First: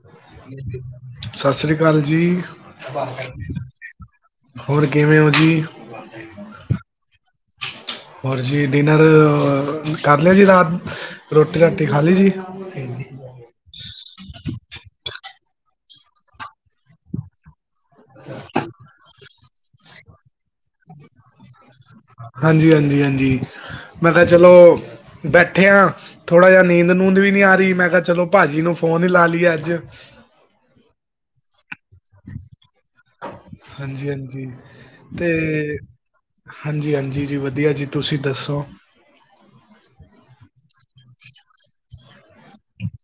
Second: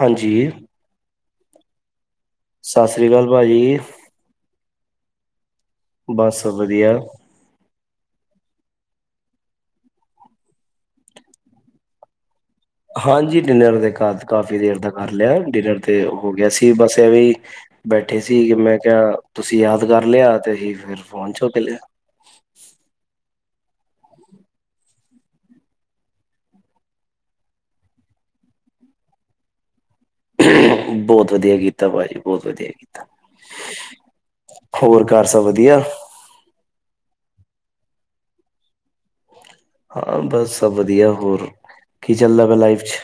ਹਾਂਜੀ, ਸਤਿ ਸ੍ਰੀ ਅਕਾਲ ਜੀ ਸਤਿ ਸ੍ਰੀ ਅਕਾਲ ਭਾਜੀ, ਹੋਰ ਕਿਵੇਂ ਹੋ ਜੀ ਬੱਸ ਵਧੀਆ ਹੋਰ ਜੀ ਡਿਨਰ ਕਰ ਲਿਆ ਜੀ ਰਾਤ, ਰੋਟੀ ਰਾਟੀ ਖਾ ਲਈ ਜੀ। ਹਾਂਜੀ ਡਿਨਰ ਦੇ ਘਰ ਕਾਫ਼ੀ ਦੇਰ ਦਾ ਕਰ ਲਿਆ, ਡਿਨਰ ਤੇ ਹੋ ਗਿਆ ਸੀ, ਬੱਸ ਐਵੇਂ ਹੀ ਬੈਠੇ ਸੀ, ਕਿ ਮੈਂ ਕਿਹਾ ਤੁਸੀਂ ਯਾਦ ਕਰ ਲਿਆ, ਤੇ ਅਸੀਂ ਫਿਰ ਫੋਨ ਚੁੱਕ ਲਿਆ। ਹਾਂਜੀ ਹਾਂਜੀ ਹਾਂਜੀ, ਮੈਂ ਕਿਹਾ ਚਲੋ, ਬੈਠੇ ਹਾਂ। ਥੋੜ੍ਹਾ ਜਿਹਾ ਨੀਂਦ ਨੂੰਦ ਵੀ ਨੀ ਆ ਰਹੀ, ਮੈਂ ਕਿਹਾ ਚਲੋ ਭਾਜੀ ਨੂੰ ਫੋਨ ਹੀ ਲਾ ਲਈਏ ਅੱਜ। ਬਹੁਤ ਵਧੀਆ ਕੀਤਾ ਕੀਤਾ, ਭਾਜੀ ਬਹੁੱਤ ਵਧੀਆ ਕੀਤਾ, ਹਾਂਜੀ ਹਾਂਜੀ ਹੋਰ ਘਰ ਤੇ ਸਭ ਵਧੀਆ। ਹਾਂਜੀ ਹਾਂਜੀ ਜੀ ਵਧੀਆ ਜੀ, ਤੁਸੀਂ ਦੱਸੋ। ਹਾਂ ਬਸ ਸਭ ਵਧੀਆ, ਹੋਰ ਕੀ ਚੱਲਦਾ ਪਿਆ ਲਾਈਫ ਚੱ।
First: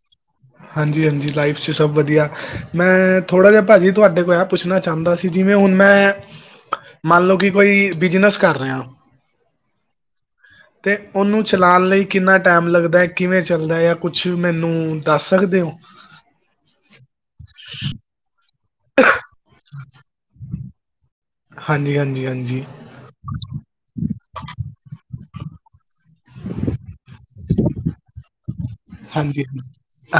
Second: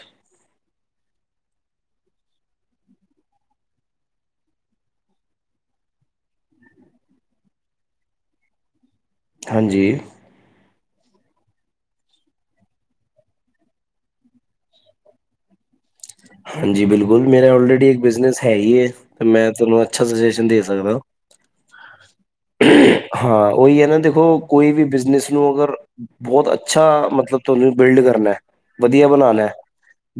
ਹਾਂਜੀ ਹਾਂਜੀ ਲਾਈਫ 'ਚੱ ਸੱਭ ਵਧੀਆ। ਮੈਂ ਥੋੜ੍ਹਾ ਜਿਹਾ ਭਾਜੀ ਤੁਹਾਡੇ ਕੋਲ ਆ ਪੁੱਛਣਾ ਚਾਹੁੰਦਾ ਸੀ, ਜਿਵੇਂ ਹੁਣ ਮੈਂ ਮੰਨ ਲਓ, ਕੀ ਕੋਈ ਬਿਜ਼ਨਸ ਕਰ ਰਿਹੇ ਹਾਂ। ਹਾਂਜੀ ਤੇ ਉਹਨੂੰ ਚਲਾਉਣ ਲਈ ਕਿੰਨਾ ਟਾਈਮ ਲੱਗਦਾ, ਕਿਵੇਂ ਚੱਲਦਾ ਐ, ਕੁੱਛ ਮੈਨੂੰ ਦੱਸ ਸਕਦੇ ਹੋ। ਹਾਂਜੀ ਬਿਲਕੁਲ ਮੇਰਾ ਆਲਰੇਡੀ ਇੱਕ ਬਿਜ਼ਨਸ ਹੈ ਹੀ ਐ, ਤੇ ਮੈਂ ਤੁਹਾਨੂੰ ਅੱਛਾ ਸਜੀਸ਼ਨ ਦੇ ਸਕਦਾ। ਹਾਂਜੀ ਹਾਂਜੀ ਹਾਂਜੀ ਹਾਂ ਉਹੀ ਹੈ ਨਾ, ਦੇਖੋ ਕੋਈ ਵੀ ਬਿਜ਼ਨਸ ਨੂੰ ਅਗਰ ਬਹੁਤ ਅੱਛਾ ਮਤਲਬ ਤੁਹਾਨੂੰ ਬਿਲਡ ਕਰਨਾ ਵਧੀਆ ਹਾਂਜੀ ਬਨਾਨਾ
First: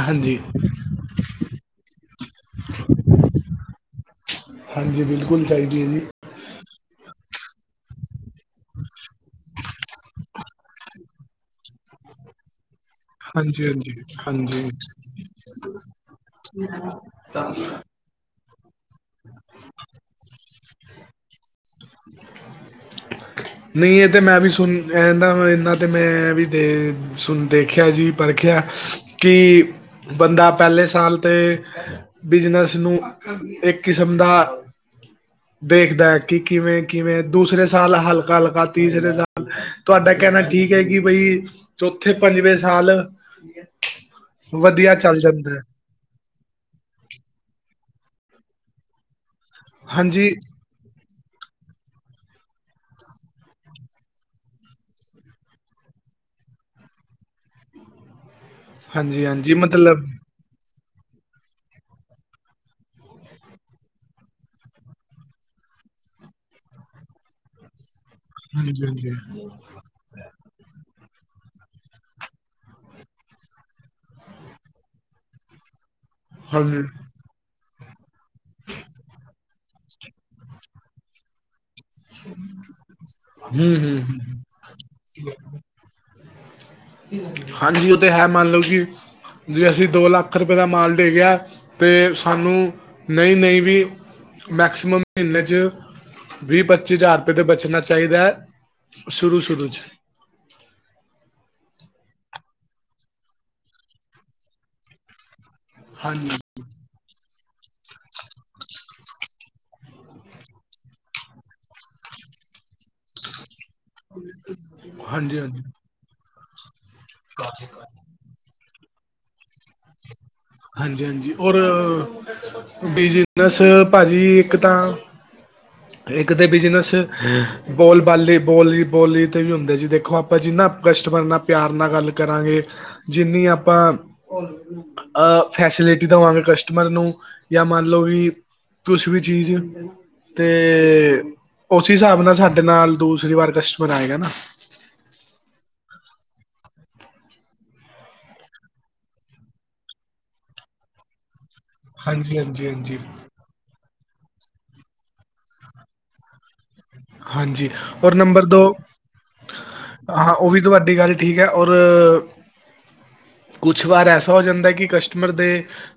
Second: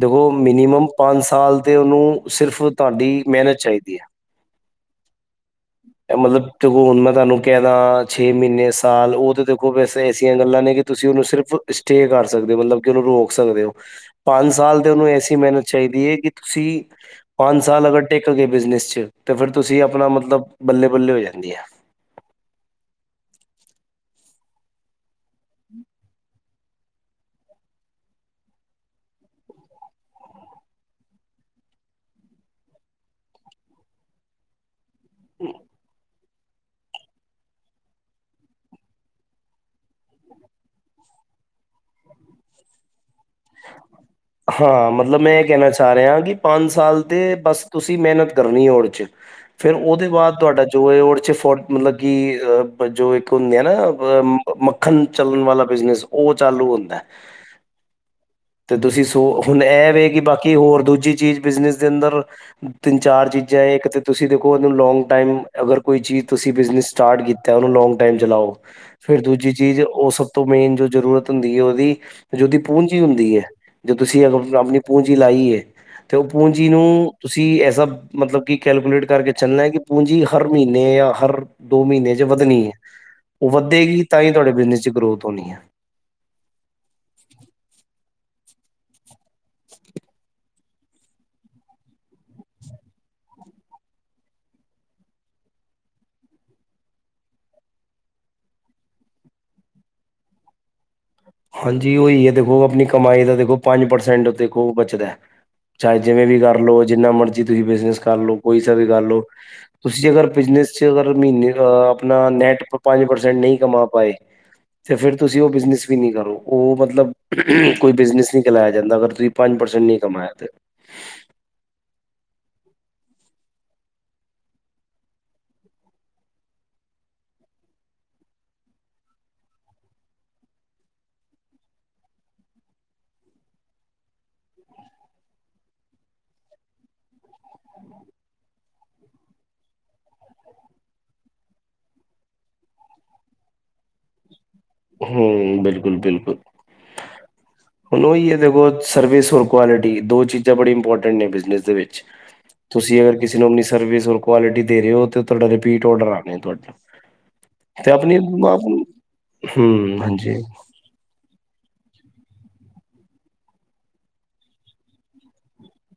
ਤੇ ੳਹ ਮਿਨੀਮਮ ਪੰਜ ਸਾਲ ਤੇ ਉਹਨੂੰ ਸਿਰਫ ਤੁਹਾਡੀ ਮਿਹਨਤ ਚਾਹੀਦੀ ਹੈ ਹਾਂਜੀ ਬਿਲਕੁਲ ਚਾਹੀਦੀ ਹੈ ਜੀ ਇਹ ਮਤਲਬ ਦੇਖੋ ਹੁਣ ਮੈਂ ਤੁਹਾਨੂੰ ਕਹਿ ਦਾ ਛੇ ਮਹੀਨੇ ਸਾਲ ਉਹ ਤਾਂ ਦੇਖੋ ਵੈਸੇ ਐਸੀਆਂ ਗੱਲਾਂ ਨੇ ਕਿ ਤੁਸੀਂ ਉਹਨੂੰ ਸਿਰਫ ਸਟੇ ਕਰ ਸਕਦੇ ਹੋ ਮਤਲਬ ਉਹਨੂੰ ਰੋਕ ਸਕਦੇ ਹਾਂਜੀ ੳ ਹਾਂਜੀ ਪੰਜ ਹਾਂਜੀ ਸਾਲ ਤੇ ਉਹਨੂੰ ਐਸੀ ਮਿਹਨਤ ਚਾਹੀਦੀ ਹੈ ਕਿ ਤੁਸੀਂ ਪੰਜ ਸਾਲ ਅਗਰ ਟਿਕ ਗਏ ਬਿਜਨਸ ਚ ਤਾਂ ਫੇਰ ਤੁਸੀਂ ਅਪਨਾ ਮਤਲਬ ਬੱਲੇ ਬੱਲੇ ਹੋ ਜਾਂਦੀ ਹੈ [inaudible] ਨਹੀਂ ਇਹ ਤੇ ਮੈਂ ਵੀ ਸੁਨ ਇਹਦਾ ਇਨਾ ਤੇ ਮੈਂ ਵੀ ਦੇ ਸੁਨ ਦੇਖਿਆ ਜੀ ਪਰਖਿਆ ਕਿ ਬੰਦਾ ਪਹਿਲੇ ਸਾਲ ਤੇ ਬਿਜਨਸ ਨੂੰ ਇੱਕ ਕਿਸਮ ਦਾ ਦੇਖਦਾ ਏ ਕਿਵੇਂ ਕਿਵੇਂ ਦੂਸਰੇ ਸਾਲ ਹਲਕਾ ਹਲਕਾ ਤੀਸਰੇ ਸਾਲ ਤੁਹਾਡਾ ਕਹਿਨਾ ਠੀਕ ਹੈ ਕਿ ਬਈ ਚੌਥੇ ਪੰਜਵੇਂ ਸਾਲ ਵਧੀਆ ਚੱਲ ਜਾਂਦਾ ਕਿਹ ਰਿਹਾ ਕਿ ਪੰਜ ਸਾਲ ਤੇ ਬਸ ਤੁਸੀਂ ਮਿਹਨਤ ਕਰਨੀ ਉਹ ਚ ਫੇਰ ਉਹਦੇ ਹਾਂਜੀ ਬਾਅਦ ਤੁਹਾਡਾ ਜੋ ਰ ਫੋਰਟ ਮਤਲਬ ਕਿ ਜੋ ਇੱਕ ਹੁੰਦੇ ਆ ਨਾ ਮੱਖਣ ਚੱਲਨ ਵਾਲਾ ਬਿਜਨਸ ਉਹ ਚਾਲੂ ਹੁੰਦਾ ਤੇ ਤੁਸੀਂ ਸੋ ਹਾਂਜੀ ਹਾਂਜੀ ਹੁਨ ਇਹ ਮਤਲਬ ਵੇ ਕਿ ਬਾਕੀ ਹੋਰ ਦੂਜੀ ਚੀਜ਼ ਬਿਜਨਸ ਦੇ ਅੰਦਰ ਤਿੰਨ ਚਾਰ ਚੀਜ਼ਾਂ ਇੱਕ ਤੁਸੀਂ ਦੇਖੋ ਉਹਨੂੰ ਲੌਂਗ ਟਾਈਮ ਅਗਰ ਕੋਈ ਚੀਜ਼ ਤੁਸੀਂ ਬਿਜਨਸ ਸਟਾਰਟ ਕੀ ਤੇ ਉਹਨੂੰ ਲੌਗ ਟਾਈਮ ਚਲਾਓ ਹਾਂਜੀ ਹਾਂਜੀ ਫੇਰ ਦੂਜੀ ਚੀਜ਼ ਉਹ ਸਭ ਤੋਂ ਮੇਨ ਜੋ ਜ਼ਰੂਰਤ ਹੁੰਦੀ ਹੈ ਉਹਦੀ ਜਦ ਪੂੰਜੀ ਹੁੰਦੀ ਏ ਜੇ ਤੁਸੀਂ ਅਗਰ ਆਪਨੀ ਪੂੰਜੀ ਲਾਈ ਹੈ ਤੇ ਉਹ ਪੂੰਜੀ ਹਾਂਜੀ ਹਮ ਨੂੰ ਤੁਸੀਂ ਐਸਾ ਮਤਲਬ ਕਿ ਕੈਲਕੂਲੇਟ ਕਰਕੇ ਚੱਲਨਾ ਕਿ ਪੂੰਜੀ ਹਰ ਮਹੀਨੇ ਜਾਂ ਹਰ ਦੋ ਮਹੀਨੇ ਵਧਣੀ ਏ ਉਹ ਵੱਧੇਗੀ ਤਾਂ ਹੀ ਹਮ ਤੁਹਾਡੇ ਬਿਜਨਸ ਚ ਗਰੋਥ ਹੋਨੀ ਹੈ ਹਾਂਜੀ ਉਹ ਤੇ ਹੈ ਮੰਨ ਲਓ ਕਿ ਜੇ ਅਸੀਂ ਦੋ ਲੱਖ ਰੁਪਏ ਦਾ ਮਾਲ ਭੇਜਿਆ ਤੇ ਸਾਨੂੰ ਨਹੀਂ ਨਹੀਂ ਵੀ ਮੈਕਸਿਮਮ ਮਹੀਨੇ 'ਚ ਵੀਹ ਪੱਚੀ ਹਜ਼ਾਰ ਰੁਪਏ ਤੋਂ ਬਚਨਾ ਚਾਹੀਦਾ ਸ਼ੁਰੂ ਸ਼ੁਰੂ ਚ ਹਾਂਜੀ ਉਹੀ ਹੈ ਦੇਖੋ ਅਪਨੀ ਕਮਾਈ ਦਾ ਦੇਖੋ ਪੰਜ ਪਰਸੈਂਟ ਦੇਖੋ ਬਚਦਾ ਚਾਹੇ ਜਿਵੇਂ ਹਾਂਜੀ ਵੀ ਕਰ ਲੋ ਜਿੰਨਾ ਮਰਜ਼ੀ ਤੁਸੀਂ ਬਿਜਨਸ ਕਰ ਲਓ ਕੋਈ ਸਾ ਵੀ ਕਰ ਲਓ ਤੁਸੀ ਅਗਰ ਬਿਜਨਸ ਚ' ਅਗਰ ਮਹੀਨੇ ਦਾ ਆਪਨਾ ਨੈਟ ਪੰਜ ਪਰਸੈਂਟ ਨਹੀਂ ਕਮਾ ਪਾਏ ਤੇ ਫਿਰ ਹਾਂਜੀ ਤੁਸੀਂ ਉਹ ਹਾਂਜੀ ਬਿਜਨਸ ਵੀ ਨਹੀਂ ਕਰੋ ਉਹ ਮਤਲਬ ਕੋਈ ਬਿਜਨਸ ਨਹੀਂ ਚਲਾਇਆ ਜਾਂਦਾ ਅਗਰ ਤੁਸੀਂ ਪੰਜ ਪਰਸੈਂਟ ਨਹੀਂ ਕਮਾਇਆ ਤੇ ਹਾਂਜੀ ਹਾਂਜੀ ਔਰ ਬਿਜਨਸ ਭਾਜੀ ਇੱਕ ਤਾਂ ਇੱਕ ਤੇ ਬਿਜ਼ਨਸ ਬੋਲਬਾਲੇ ਬੋਲੀ ਬੋਲੀ ਤੇ ਵੀ ਹੁੰਦੇ ਜੀ ਦੇਖੋ ਆਪਾਂ ਜਿੰਨਾ ਕਸਟਮਰ ਨਾਲ ਪਿਆਰ ਨਾਲ ਗੱਲ ਕਰਾਂਗੇ ਜਿੰਨੀ ਆਪਾਂ ਅ ਫੈਸਿਲਿਟੀ ਦੇਵਾਂਗੇ ਕਸਟਮਰ ਨੂੰ ਜਾਂ ਮੰਨ ਲਓ ਵੀ ਕੁਜ ਵੀ ਚੀਜ਼ ਤੇ ਉਸ ਹਿਸਾਬ ਨਾਲ ਸਾਡੇ ਨਾਲ ਦੂਸਰੀ ਵਾਰ ਕਸਟਮਰ ਆਏਗਾ ਨਾ ਹੁ ਬਿਲਕੁਲ ਬਿਲਕੁਲ ਹੁਣੋ ੳਹੀ ਹੈ ਦੇਖੋ ਸਰਵਿਸ ਔਰ ਕੁਆਲਿਟੀ ਦੋ ਚੀਜ਼ਾਂ ਬੜੀ ਇੰਪੋਰਟੈਂਟ ਨੇ ਬਿਜ਼ਨਸ ਦੇ ਵਿੱਚ ਹਾਂਜੀ ਹਾਂਜੀ ਹਾਂਜੀ ਤੁਸੀਂ ਅਗਰ ਕਿ ਤੁਸੀ ਆਪ ਸਰਵਿਸ ਔਰ ਕੁਆਲਿਟੀ ਦੇ ਰਹੇ ਹੋ ਤੁਹਾਡਾ ਰਿਪੀਟ ਔਡਰ ਆਨਾ ਤੁਹਾਡਾ ਹਾਂਜੀ ਔਰ ਨੰਬਰ ਦੋ ਹੂੰ, ਹਾਂਜੀ, ਹਾਂ ਉਹ ਵੀ ਤੁਹਾਡੀ ਗੱਲ ਠੀਕ ਹੈ ਔਰ ਕੁਛ ਵਾਰ ਐਸਾ ਹੋ ਜਾਂਦਾ ਕਿ ਕਸਟਮਰ ਦੇ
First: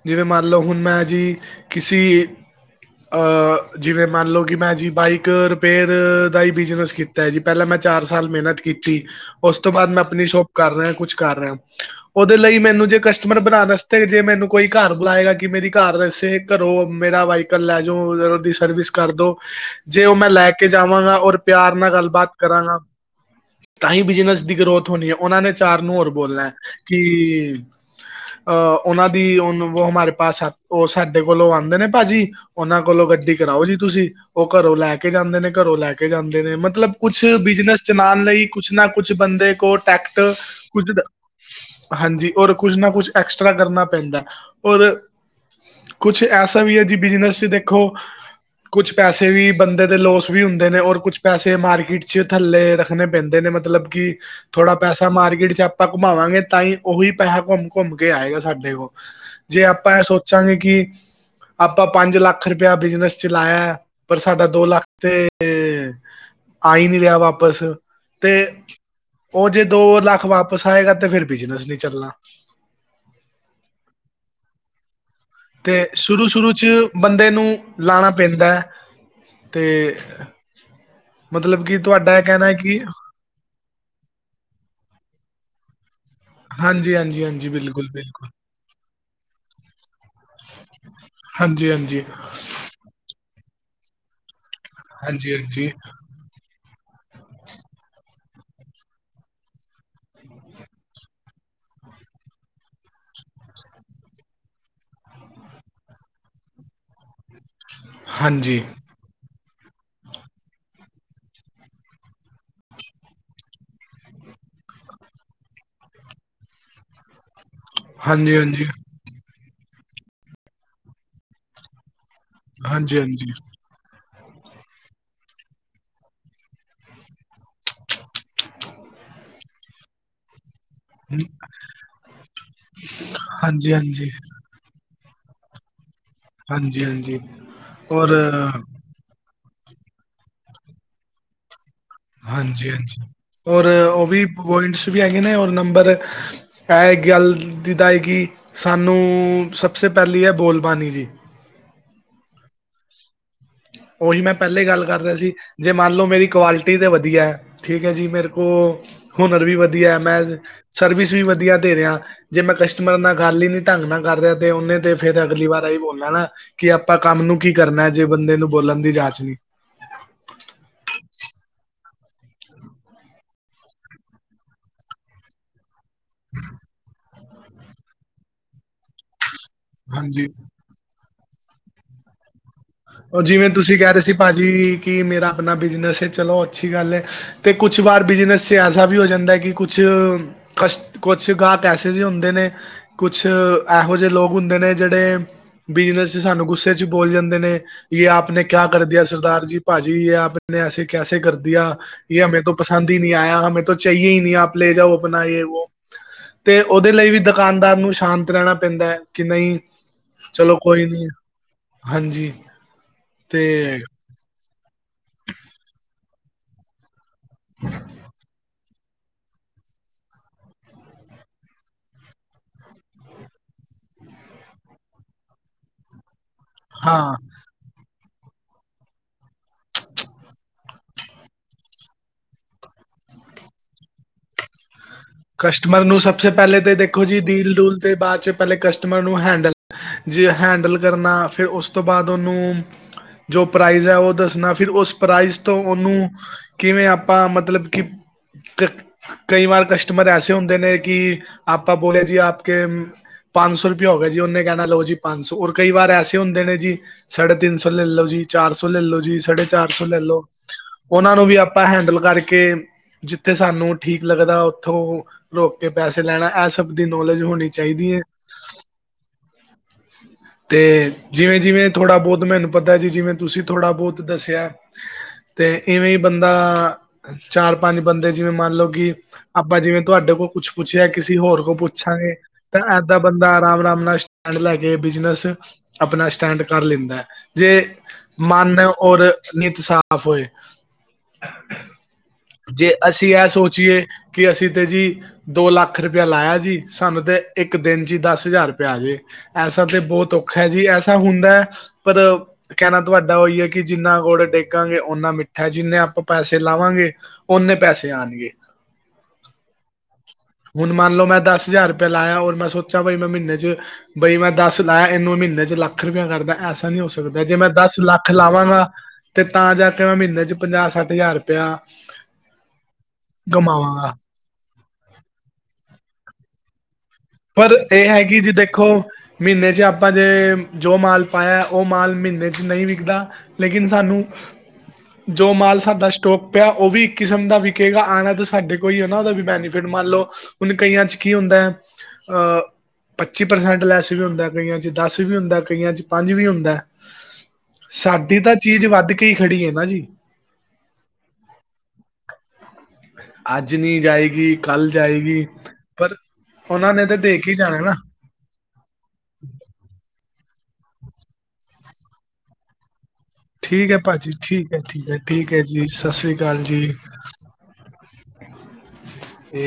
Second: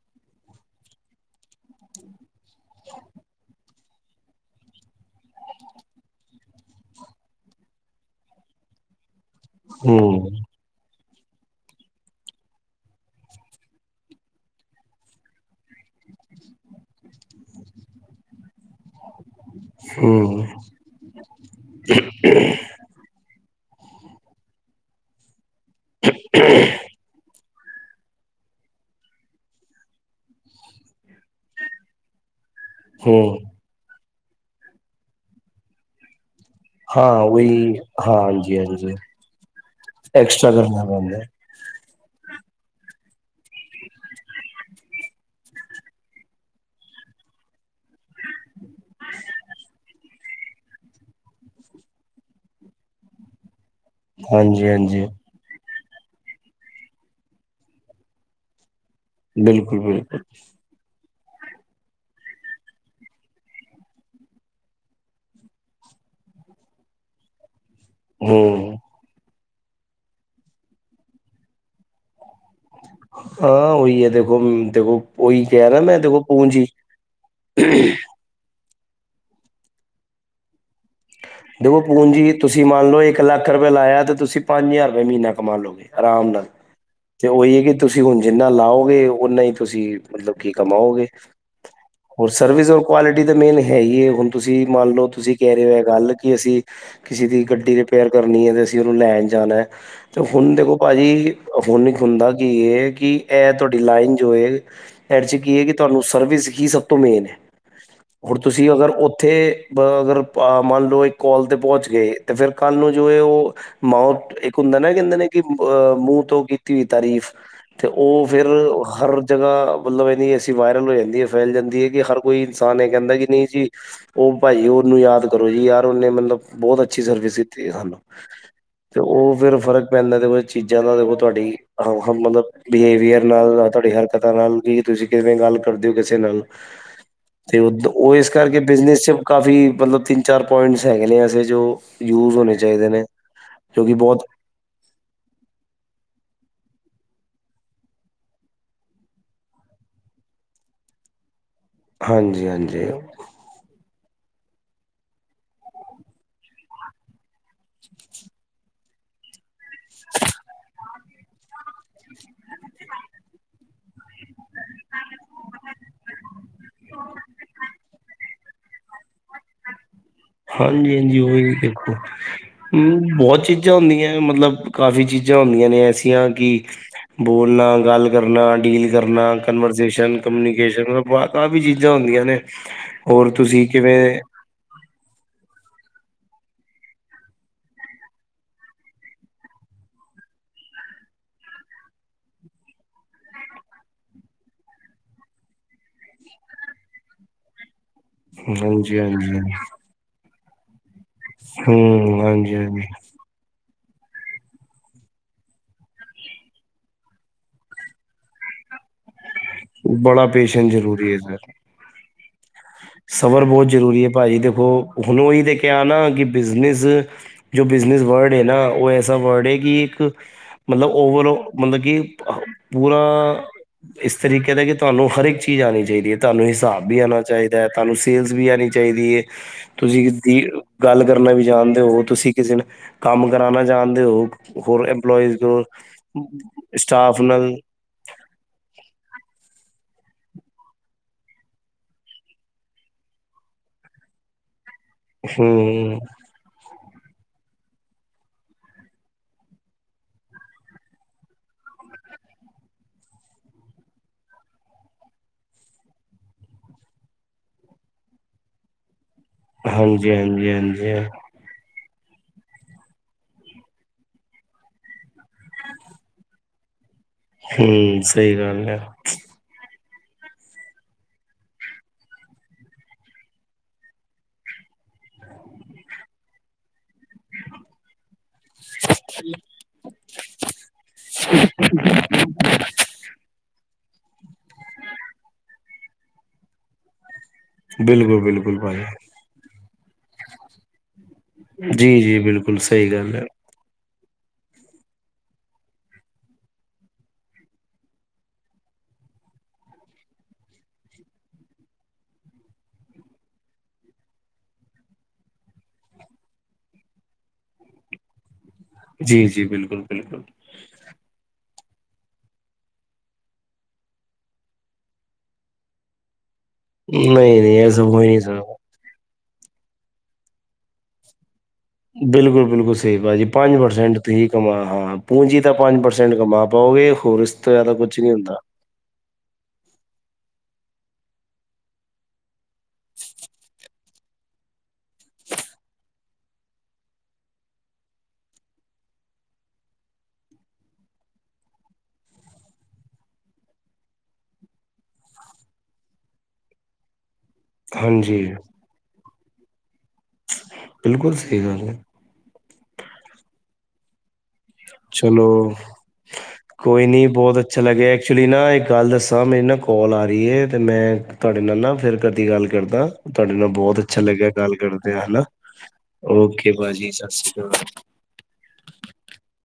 ਜਿਵੇਂ ਮੰਨ ਲਓ ਹੁਨ ਮੈਂ ਜੀ ਕਿਸੀ ਅ ਜਿਵੇਂ ਮੰਨ ਲਉ ਕਿ ਮੈਂ ਜੀ ਬਾਈਕ ਪੇਰ ਦਾ ਹੀ ਬਿਜਨਸ ਕੀਤਾ ਜੀ ਪਹਿਲਾਂ ਮੈਂ ਚਾਰ ਸਾਲ ਮਿਹਨਤ ਕੀਤੀ ਉਸ ਤੋਂ ਬਾਅਦ ਮੈਂ ਆਪਣੀ ਹੂੰ, ਸ਼ੋਪ ਕਰ ਰਿਹਾ, ਕੁਛ ਕਰ ਰਿਹਾ। ਉਹਦੇ ਲਈ ਮੈਨੂੰ ਜੇ ਕਸਟਮਰ ਬਣਾਉਣ ਵਾਸਤੇ, ਜੇ ਮੈਨੂੰ ਕੋਈ ਘਰ ਬੁਲਾਏਗਾ, ਕਿ ਮੇਰੀ ਘਰਸੇ ਘਰੋਂ ਮੇਰਾ ਵਾਈ। ਲੈ ਜਾਓ, ਉਹਦੀ ਸਰਵਿਸ ਕਰਦੋ, ਜੇ ਉਹ ਮੈਂ ਹੂੰ, ਲੈ ਕੇ ਕੇ ਜਾਵਾਂਗਾ, ਔਰ ਪਿਆਰ ਨਾਲ ਗੱਲਬਾਤ ਕਰਾਂਗਾ, ਤਾਂ ਹੀ ਬਿਜਨਸ ਦੀ ਗਰੋਥ ਹੋਣੀ ਹੈ ਉਹਨਾਂ ਨੇ ਚਾਰ ਨੂੰ ਹੋਰ ਬੋਲਣਾ ਕਿ ਅ ਉਹਨਾਂ ਦੀ ਉਹਨ ਹਮਾਰੇ ਪਾਸ ਉਹ ਸਾਡੇ ਕੋਲੋਂ ਆਂਦੇ ਨੇ ਭਾਜੀ ਉਹਨਾਂ ਕੋਲੋਂ ਗੱਡੀ ਹੂੰ। ਕਰਾਓ ਜੀ ਤੁਸੀਂ ਉਹ ਘਰੋਂ ਲੈ ਕੇ ਜਾਂਦੇ ਨੇ ਘਰੋਂ ਲੈ ਕੇ ਜਾਂਦੇ ਨੇ ਮੈ ਮਤਲਬ ਹਾਂ, ਕੁਛ ਉਹੀ ਬਿਜਨਸ ਚਲਾਉਣ ਲਈ, ਹਾਂਜੀ, ਕੁਛ ਨਾ ਹਾਂਜੀ ਕੁਛ ਬੰਦੇ ਕੋ ਟੈਕਟ ਐਕਸਟਰਾ ਕਰਨਾ ਕੁਛ ਪੈਂਦਾ। ਹਾਂਜੀ, ਔਰ ਕੁੱਝ ਨਾ ਕੁਛ ਐਕਸਟਰਾ ਕਰਨਾ ਪੈਂਦਾ ਔਰ ਕੁਛ ਐਸਾ ਵੀ ਹੈ ਜੀ, ਬਿਜਨਸ ਚ ਦੇਖੋ ਕੁਛ ਪੈਸੇ ਵੀ ਬੰਦੇ ਦੇ ਲੋਸ ਵੀ ਹੁੰਦੇ ਨੇ ਕੁਛ ਪਸੇ ਮਾਰਕੀਟ 'ਚ ਥੱਲੇ ਰੱਖਣੇ ਪੈਂਦੇ ਨੇ ਮਤਲਬ ਕੀ ਹਾਂਜੀ, ਥੋੜਾ ਹਾਂਜੀ, ਪੈਸਾ ਮਾਰਕੀਟ ਚ ਆਪ ਆਪਾਂ ਘੁੰਮਾਵਾਂਗੇ, ਤਾਂ ਹੀ ਉਹੀ ਪੈਸਾ ਘੁੰਮ-ਘੁੰਮ ਕੇ ਆਏਗਾ, ਸਾਡੇ ਕੋਲ ਜੇ ਬਿਲਕੁਲ, ਆਪਾਂ ਇਹ ਬਿਲਕੁਲ ਸੋਚਾਂਗੇ ਕਿ ਆਪਾਂ ਪੰਜ ਲੱਖ ਰੁਪਇਆ ਬਿਜਨਸ ਚਲਾਇਆ, ਪਰ ਸਾਡਾ ਦੋ ਲੱਖ ਤੇ ਆਈ ਨਹੀਂ ਰਿਹਾ ਵਾਪਿਸ ਤੇ, ਹੂੰ। ਉਹ ਜੇ ਦੋ ਲੱਖ ਵਾਪਸ ਆਏਗਾ, ਤੇ ਫੇਰ ਬਿਜਨਸ ਨਹੀਂ ਚੱਲਣਾ। ਹਾਂ ਉਹੀ ਹੈ ਦੇਖੋ-ਦੇਖੋ। ਤੇ ਸ਼ੁਰੂ-ਸ਼ੁਰੂ ਚ ਬੰਦੇ ਨੂੰ ਲਾਣਾ ਪੈਂਦਾ ਹੈ, ਤੇ ਮਤਲਬ ਕਿ ਦੇਖੋ ਤੁਹਾਡਾ ਇਹ ਪੂੰਨਜੀ ਕਹਿਣਾ ਹੈ ਤੁਸੀਂ ਕਿ ਮੰਨ ਲਓ, ਇੱਕ ਲੱਖ ਰੁਪਏ ਲਾਇਆ ਤੇ ਤੁਸੀਂ ਪੰਜ ਹਜ਼ਾਰ ਰੁਪਏ ਮਹੀਨਾ ਕਮਾ ਲਓਗੇ, ਆਰਾਮ ਨਾਲ ਹਾਂਜੀ ਹਾਂਜੀ ਤੇ ਹਾਂਜੀ ਉਹੀ ਹੈ ਕਿ, ਬਿਲਕੁਲ ਤੁਸੀਂ ਹੁਣ ਬਿਲਕੁਲ ਜਿੰਨਾ ਲਾਓਗੇ, ਓਨਾ ਹੀ ਤੁਸੀਂ ਮਤਲਬ ਕੀ ਕਮਾਓਗੇ। ਹਾਂਜੀ-ਹਾਂਜੀ, ਹੋਰ ਸਰਵਿਸ ਔਰ ਕੁਆਲਿਟੀ ਤਾਂ ਮੇਨ ਹੈ ਹੀ ਹੈ, ਹੁਣ ਤੁਸੀਂ ਮੰਨ ਲਓ ਹਾਂਜੀ ਤੁਸੀਂ ਕਹਿ ਰਹੇ ਹਾਂਜੀ ਹੋ ਹੈ ਗੱਲ। ਕਿ ਅਸੀਂ ਕਿਸੇ ਦੀ ਗੱਡੀ ਰਿਪੇਅਰ ਕਰਨੀ ਹੈ, ਤੇ ਅਸੀਂ ਉਹਨੂੰ ਲੈਣ ਜਾਣਾ। ਅਤੇ ਹੁਣ ਦੇਖੋ ਭਾਂਜੀ ਹੁਨ, ਇੱਕ ਹੁੰਦਾ ਕੀ ਇਹ ਕਿ ਇਹ ਤੁਹਾਡੀ ਲਾਈਨ ਜੋ ਹੈ। ਐਡ 'ਚ ਕੀ ਹੈ ਕਿ, ਤੁਹਾਨੂੰ ਸਰਵਿਸ ਹੀ ਸਭ ਤੋਂ ਮੇਨ ਹੈ। ਹੁਣ ਹਾਂਜੀ ਤੁਸੀਂ, ਅਗਰ ਉੱਥੇ ਆ ਅਗਰ ਆ ਮੰਨ ਲਓ ਇੱਕ ਕੌਲ ਤੇ ਪਹੁੰਚ ਗਏ, ਤੇ ਫਿਰ ਕੱਲ੍ਹ ਨੂੰ ਜੋ ਹੈ ਉਹ ਮੌਤਾਂ ਇੱਕ ਹੁੰਦਾ ਨਾ ਕਹਿੰਦੇ ਨੇ, ਕਿ ਅਹ ਮੂੰਹ ਤੋਂ ਕੀਤੀ ਹੋਈ ਤਾਰੀਫ਼ ਤੇ ਉਹ ਹਾਂਜੀ ਫੇਰ ਹਾਂਜੀ ਹਰ ਜਗ੍ਹਾ, ਮਤਲਬ ਇਨੀ ਐਸੀ ਵਾਇਰਲ ਹੋ ਜਾਂਦੀ ਹੈ ਫੈਲ ਜਾਂਦੀ ਹੈ, ਕਿ ਹਰ ਕੋਈ ਇਨਸਾਨ ਇਹ ਹਾਂਜੀ ਕਹਿੰਦਾ ਕਿ, ਹਾਂਜੀ ਨਹੀਂ ਜੀ ਉਹ ਭਾਈ ਉਹਨੂੰ ਯਾਦ ਕਰੋ ਜੀ ਯਾਰ। ਉਹਨੇ ਮਤਲਬ ਬਹੁਤ ਅੱਛੀ ਸਰਵਿਸ ਦਿੱਤੀ, ਸਾਨੂੰ ਤੇ ਉਹ ਫੇਰ ਫਰਕ ਪੈਂਦਾ ਤੇ। ਚੀਜ਼ਾਂ ਨਾਲ ਦੇਖੋ, ਤੁਹਾਡੀ ਮਤਲਬ ਬਿਹੇਵੀਅਰ ਨਾਲ ਹਾਂਜੀ ਤੁਹਾਡੀ ਹਾਂਜੀ ਹਰਕਤਾਂ ਨਾਲ ਕੀ ਤੁਸੀਂ ਕਿਵੇਂ ਗੱਲ ਕਰਦੇ ਹੋ, ਕਿਸੇ ਨਾਲ ਹਾਂਜੀ ਹਾਂਜੀ ਤੇ ਉਹ ਇਸ ਔਰ ਕਰਕੇ ਬਿਜਨਸ ਚ ਕਾਫੀ ਮਤਲਬ ਤਿੰਨ ਚਾਰ ਪੁਆਇੰਟਸ ਹੈਗੇ ਨੇ, ਅਸੀਂ ਜੋ ਯੂਜ ਹੋਣੇ ਹਾਂਜੀ ਚਾਹੀਦੇ ਹਾਂਜੀ ਨੇ, ਔਰ ਜੋਕਿ ਉਹ ਬਹੁਤ ਵੀ ਪੁਆਇੰਟਸ ਵੀ ਹੈਗੇ ਨੇ, ਹੋਰ ਨੰਬਰ ਇਹ ਗੱਲ ਦੀ ਦਾਏ ਕਿ, ਸਾਨੂੰ ਸਬਸ ਪਹਿਲੀ ਹੈ ਬੋਲਬਾਣੀ ਜੀ। ਹਾਂਜੀ-ਹਾਂਜੀ, ਉਹੀ ਮੈਂ ਪਹਿਲੇ ਗੱਲ ਕਰ ਰਿਹਾ ਸੀ ਜੇ ਮੰਨ ਲਓ, ਮੇਰੀ ਕੁਆਲਿਟੀ ਤੇ ਵਧੀਆ ਹੈ। ਠੀਕ ਹੈ ਜੀ, ਮੇਰੇ ਕੋਲ ਹੁਨਰ ਵੀ ਵਧੀਆ, ਮੈਂ ਸਰਵਿਸ ਵੀ ਵਧੀਆ ਦੇ ਰਿਹਾ। ਜੇ ਮੈਂ ਕਸਟਮਰ ਨਾਲ ਗੱਲ ਹੀ ਨੀ ਢੰਗ ਨਾਲ ਕਰ ਰਿਹਾ, ਤੇ ਉਹਨੇ ਤੇ ਫੇਰ ਅਗਲੀ ਵਾਰ ਇਹੀ ਬੋਲਿਆ ਨਾ। ਕਿ ਆਪਾਂ ਕੰਮ ਨੂੰ ਕੀ ਕਰਨਾ, ਜੇ ਬੰਦੇ ਨੂੰ ਬੋਲਣ ਦੀ ਜਾਂਚ ਨਹੀਂ। ਹਾਂਜੀ-ਹਾਂਜੀ, ਉਹੀ ਬਿਲਕੁਲ ਹੂੰ, ਬਹੁਤ ਚੀਜ਼ਾਂ ਹੁੰਦੀਆਂ, ਮਤਲਬ ਕਾਫ਼ੀ ਚੀਜ਼ਾਂ ਹੁੰਦੀਆਂ ਨੇ। ਕਿ ਬੋਲਣਾ ਗੱਲ ਕਰਨਾ, ਡੀਲ ਕਰਨਾ ਕਨਵਰੇਸ਼ਨ ਹਾਂਜੀ ਕਰਨੀ। ਮਤਲਬ, ਕਾਫੀ ਚੀਜ਼ਾਂ ਹੁੰਦੀਆਂ ਨੇ। ਹੋਰ ਜਿਵੇਂ ਤੁਸੀਂ ਕਹਿ ਰਹੇ ਕਿਵੇਂ ਸੀ, ਭਾਜੀ ਕਿ ਮੇਰਾ ਆਪਣਾ ਬਿਜਨਸ ਹੈ, ਚਲੋ ਅੱਛੀ ਗੱਲ ਹੈ। ਅਤੇ ਕੁਛ ਵਾਰ ਬਿਜਨਸ 'ਚ ਐਸਾ ਵੀ ਹੋ ਜਾਂਦਾ ਹੈ, ਕਿ ਕੁਛ ਕਸ਼ ਕੁਛ ਗਾਹਕ ਏਸੇ ਜੇ ਹੁੰਦੇ ਨੇ ਕੁਛ ਇਹੋ ਜਿਹੇ ਲੋਕ ਹੁੰਦੇ ਨੇ ਜਿਹੜੇ ਬਿਜਨਸ ਚ ਸਾਨੂੰ ਗੁੱਸੇ ਚ ਬੋਲ ਜਾਂਦੇ ਨੇ ਯੇ ਆਪ ਨੇ ਕਿਆ ਹਾਂਜੀ ਕਰਦਿਆ ਹਾਂਜੀ ਸਰਦਾਰ ਜੀ ਪਾਜੀ ਜੀ ਯੇ ਆਪਨੇ ਐਸੇ ਕੈਸੇ ਕਰਦਿਆ ਹਮ ਯੇਹ ਹਮੇ ਤੌ ਹਾਂਜੀ ਹਾਂਜੀ ਪਸੰਦ ਹੀ ਨਹੀਂ ਆਇਆ ਹਮੇ ਤੋ ਦੀ ਚਾਹੀਏ ਹੀ ਨਹੀਂ ਆਪ ਲੈ ਜਾਓ ਅਪਨਾ ਯੇ ਵੋ ਤੇ ਉਹਦੇ ਲਈ ਵੀ ਦੁਕਾਨਦਾਰ ਨੂੰ ਸ਼ਾਂਤ ਰਹਿਣਾ ਪੈਂਦੈ ਕਿ ਨਹੀਂ ਬੜਾ ਚਲੋ ਪੇਸ਼ੈਂਸ ਕੋਈ ਨੀ ਜ਼ਰੂਰੀ ਹੈ ਸਰ ਹਾਂਜੀ। ਤੇ ਸਬਰ ਬਹੁਤ ਜ਼ਰੂਰੀ ਹੈ ਭਾਜੀ ਦੇਖੋ, ਹੁਣ ਉਹੀ ਦੇ ਕਿਹਾ ਨਾ ਕਿ ਬਿਜਨਸ ਜੋ ਬਿਜਨਸ ਵਰਡ ਏ ਨਾ, ਉਹ ਐਸਾ ਵਰਡ ਏ ਕਿ ਇੱਕ ਮਤਲਬ ਓਵਰਔ ਮਤਲਬ ਕਿ ਪੂਰਾ ਇਸ ਤਰੀਕੇ ਦਾ ਕਿ ਤੁਹਾਨੂੰ ਹਰ ਇੱਕ ਚੀਜ਼ ਆਣੀ ਚਾਹੀਦੀ ਏ ਤੁਹਾਨੂੰ ਹਿਸਾਬ ਵੀ ਹਾਂ ਆਂਣਾ ਚਾਹੀ ਐ ਤੁਹਾਨੂੰ ਸੇਲਸ ਵੀ ਆਣੀ ਚਾਹੀਦੀ ਏ ਤੁਸੀਂ ਦੀ ਗੱਲ ਕਰਨਾ ਵੀ ਜਾਣਦੇ ਹੋ ਤੁਸੀਂ ਕਿਸੇ ਨੇ ਕੰਮ ਕਰਾਣਾ ਜਾਣਦੇ ਹੋ ਹੋਰ ਇੰਪਲੋਈਜ਼ ਕਸਟਮਰ ਨੂੰ ਸਭ ਸੇ ਪਹਿਲੇ ਤੇ ਦੇਖੋ ਜੀ ਸਟਾਫ ਡੀਲ ਨਾਲ ਡੂਲ ਤੇ ਬਾਅਦ ਚ ਪਹਿਲੇ ਕਸਟਮਰ ਨੂੰ ਹੈਂਡਲ ਜੇ ਹੈਂਡਲ ਕਰਨਾ ਫਿਰ ਉਸ ਤੋਂ ਬਾਅਦ ਓਹਨੂੰ ਜੋ ਪ੍ਰਾਈਜ਼ ਹੈ ਉਹ ਦੱਸਣਾ ਫਿਰ ਉਸ ਪ੍ਰਾਈਜ਼ ਤੋਂ ਹਮ ਉਹਨੂੰ ਕਿਵੇਂ ਆਪਾਂ ਮਤਲਬ ਕਿ ਕਈ ਵਾਰ ਕਸ਼ ਕਸ਼ਟਮਰ ਐਸੇ ਹੁੰਦੇ ਨੇ ਕਿ ਆਪਾਂ ਬੋਲੇ ਜੀ ਆਪ ਕੇ ਪਾਨਸੋ ਸੌ ਰੁਪਇਆ ਹੋ ਗਿਆ ਜੀ ਉਹਨੇ ਕਹਿਣਾ ਲਓ ਜੀ ਪੰਜ ਸੌ ਰ ਕਈ ਵਾਰ ਐਸੇ ਹੁੰਦੇ ਨੇ ਜੀ ਸਾਢੇ ਤਿੰਨ ਸੌ ਲੈਲੋ ਜੀ ਚਾਰ ਸੌ ਲੈਲੌ ਜੀ ਸਾਢੇ ਚਾਰ ਸੌ ਹਾਂਜੀ ਲੈਲੌ ਹਾਂਜੀ ਹਾਂਜੀ ਉਹਨਾ ਨੂੰ ਵੀ ਆਪਾ ਆਪਾਂ ਹੈਂਡਲ ਕਰਕੇ ਜਿੱਥੇ ਸਾਨੂੰ ਠੀਕ ਲੱਗਦਾ ਥੋਂ ਰੋਕ ਕੇ ਪੈਸੇ ਲੈਣਾ ਇਹ ਸਭ ਦੀ ਨੌਲੇਜ ਹੋਣੀ ਚਾਹੀਦੀ ਏ ਹਮ [inaudible] ਸਹੀ ਗੱਲ ਹੈ ਤੇ ਜਿਵੇਂ ਜਿਵੇਂ ਥੋੜਾ ਬਹੁਤ ਮੈਨੂੰ ਪਤਾ ਜੀ ਜਿਵੇਂ ਤੁਸੀਂ ਥੋੜਾ ਬਹੁਤ ਦਸਿਆ ਤੇ ਇਵੇਂ ਇ ਬੰਦਾ ਚਾਰ ਪੰਜ ਬੰਦੇ ਜਿਵੇਂ ਮੰਨ ਲਓ ਕਿ ਆਪਾਂ ਜਿਵੇਂ ਤੁਹਾਡੇ ਕੋ ਕੁਛ ਪੁੱਛਿਆ ਕਿਸੇ ਹੋਰ ਕੋ ਪੁੱਛਾਂਗੇ ਤਾਂ ਇਹਦਾ ਬੰਦਾ ਆਰਾਮ ਆਰਾਮ ਨਾਲ ਸਟੈਂਡ ਲੈ ਕੇ ਬਿਜਨਸ ਆਪਣਾ ਸਟੈਂਡ ਕਰ ਲੈਂਦਾ ਜੇ ਬਿਲਕੁਲ ਮਨ ਬਿਲਕੁਲ ਭਾਜੀ ਔਰ ਨਿਤ ਸਾਫ਼ ਹੋਏ, ਜੀ ਜੀ ਬਿਲਕੁਲ ਜੇ ਸਹੀ ਅਸੀਂ ਗੱਲ ਹੈ ਇਹ ਸੋਚੀਏ। ਕਿ ਅਸੀਂ ਤੇ ਜੀ। ਦੋ ਲੱਖ ਰੁਪਿਆ ਲਾਇਆ ਜੀ ਸਾਨੂੰ, ਤੇ ਇੱਕ ਦਿਨ 'ਚ ਹੀ ਦਸ ਹਜਾਰ ਰੁਪਿਆ ਆਜੇ। ਐਸਾ ਤੇ ਬੋਹਤ ਔਖਾ ਹੈ ਜੀ, ਐਸਾ ਹੁੰਦਾ ਹੈ ਪਰ। ਕਹਿਣਾ ਤੁਹਾਡਾ ਉਈ ਹੈ ਕਿ ਜਿੰਨਾ ਗੁੜ ਡੇਗਾਂਗੇ ਓਨਾ ਮਿੱਠਾ ਜਿੰਨੇ ਆਪਾਂ ਪੈਸੇ ਲਾਵਾਂਗੇ ਓਨੇ ਪੈਸੇ ਆਉਣਗੇ। ਜ਼ੀ, ਜ਼ੀ ਬਿਲਕੁਲ, ਬਿਲਕੁਲ। ਹੁਣ ਮੰਨ ਲਓ ਮੈਂ ਦਸ ਹਜ਼ਾਰ ਰੁਪਇ ਲਾਇਆ ਔਰ ਮੈਂ ਸੋਚਾ ਬਈ ਮੈਂ ਮਹੀਨੇ ਚ ਬਈ ਮੈਂ ਦੱਸ ਲਾਇਆ ਇਹਨੂੰ ਮਹੀਨੇ ਚ ਲੱਖ ਰੁਪਇਆ ਕਰਦਾ ਐਸ ਨਹੀਂ ਹੋ ਸਕਦਾ ਜੇ ਨਹੀਂ ਮੈਂ ਨਹੀਂ ਦਾਸ ਐਸਾ ਹੋ ਹੀ ਲਾਖ ਨਹੀਂ ਸਕਦਾ ਲਾਵਾਂਗਾ। ਤੇ ਤਾਂ ਜਾ ਕੇ ਮੈਂ ਮਹੀਨੇ ਚ ਪੰਜਾਹ ਸੱਠ ਹਜ਼ਾਰ ਰੁਪਿਆ ਬਿਲਕੁਲ, ਬਿਲਕੁਲ ਸਹੀ ਪਾਜੀ ਪੰਜ ਪਰਸੈਂਟ ਤੁਸੀਂ ਕਮਾ ਹਾਂ ਪੂੰਜੀ ਤਾਂ ਪੰਜ ਪਰਸੈਂਟ ਕਮਾ ਪਾਓਗੇ। ਹੋਰ ਇਸ ਪਰ ਤੋਂ ਜ਼ਿਆਦਾ ਏਹ ਕੁਛ ਨਹੀਂ ਹੈਗੀ ਜੀ ਹੁੰਦਾ ਦੇਖੋ। ਮਹੀਨੇ ਚ ਆਪਾਂ ਜੇ ਜੋ ਮਾਲ ਪਾਇਆ ਉਹ ਮਾਲ ਮਹੀਨੇ ਚ ਨਹੀਂ ਵਿਕਦਾ। ਲੇਕਿਨ ਸਾਨੂੰ। ਜੋ ਮਾਲ ਸਾਡਾ ਸਟੋਕ ਪਿਆ, ਉਹ ਵੀ ਇੱਕ ਕਿਸਮ ਦਾ ਵਿਕੇਗਾ ਆਣਾ, ਤੇ ਸਾਡੇ ਕੋਇ ਏ ਨਾ, ਉਹਦਾ ਵੀ ਬੈਨੀਫਿਟ ਮੰਨ ਲਉ। ਹੁਣ ਕਈਆਂ ਚ ਕੀ ਹੁੰਦੈ। ਅ ਪੱਚੀ ਪਰਸੈਂਟ ਲੈਸ ਵੀ ਹੁੰਦੈ, ਕਇਆ ਚ ਦਸ ਵੀ ਹੁੰਦੈ, ਕਇਆ ਚ ਪੰਜ ਵੀ ਹੁੰਦੈ। ਸਾਡੀ ਹਾਂਜੀ ਤਾਂ ਚੀਜ਼ ਵੱਧ ਕੇ ਹੀ ਖੜੀ ਏ ਨਾ ਜੀ। ਬਿਲਕੁਲ ਸਹੀ ਗੱਲ ਏ। ਅੱਜ ਨੀ ਜਾਏਗੀ ਕਾਲ ਜਾਏਗੀ ਚਲੋ ਪਰ ਉਹਨਾਂ ਨੇ ਦੇ ਕੇ ਜਾਣੈ ਨਾ। ਚਲੀਨਾ ਏਕ ਗੱਲ ਦੱਸਾਂ ਮੇਰੀ ਨਾ ਕੋਲ ਆ ਰੀ ਏ ਤੇ ਮੈਂ ਤੁਹਾਡੇ ਨਾਲ ਨਾ ਫਿਰ ਕਦੀ ਗੱਲ ਕਰਦਾ। ਤੁਹਾਡੇ ਨਾਲ ਠੀਕ ਹੈ ਬੌਤ ਅੱਛਾ ਭਾਜੀ ਲੱਗਿਆ ਠੀਕ ਗੱਲ ਹੈ ਠੀਕ ਹੈ ਕਰਦੇਆਂ ਹਨਾ ਠੀਕ ਹੈ ਜੀ ਸਤਿ ਸ੍ਰੀ ਅਕਾਲ ਓਕੇ ਜੀ ਭਾਜੀ ਸਤ ਸ੍ਰੀ ਕਾਲ। ਇਹ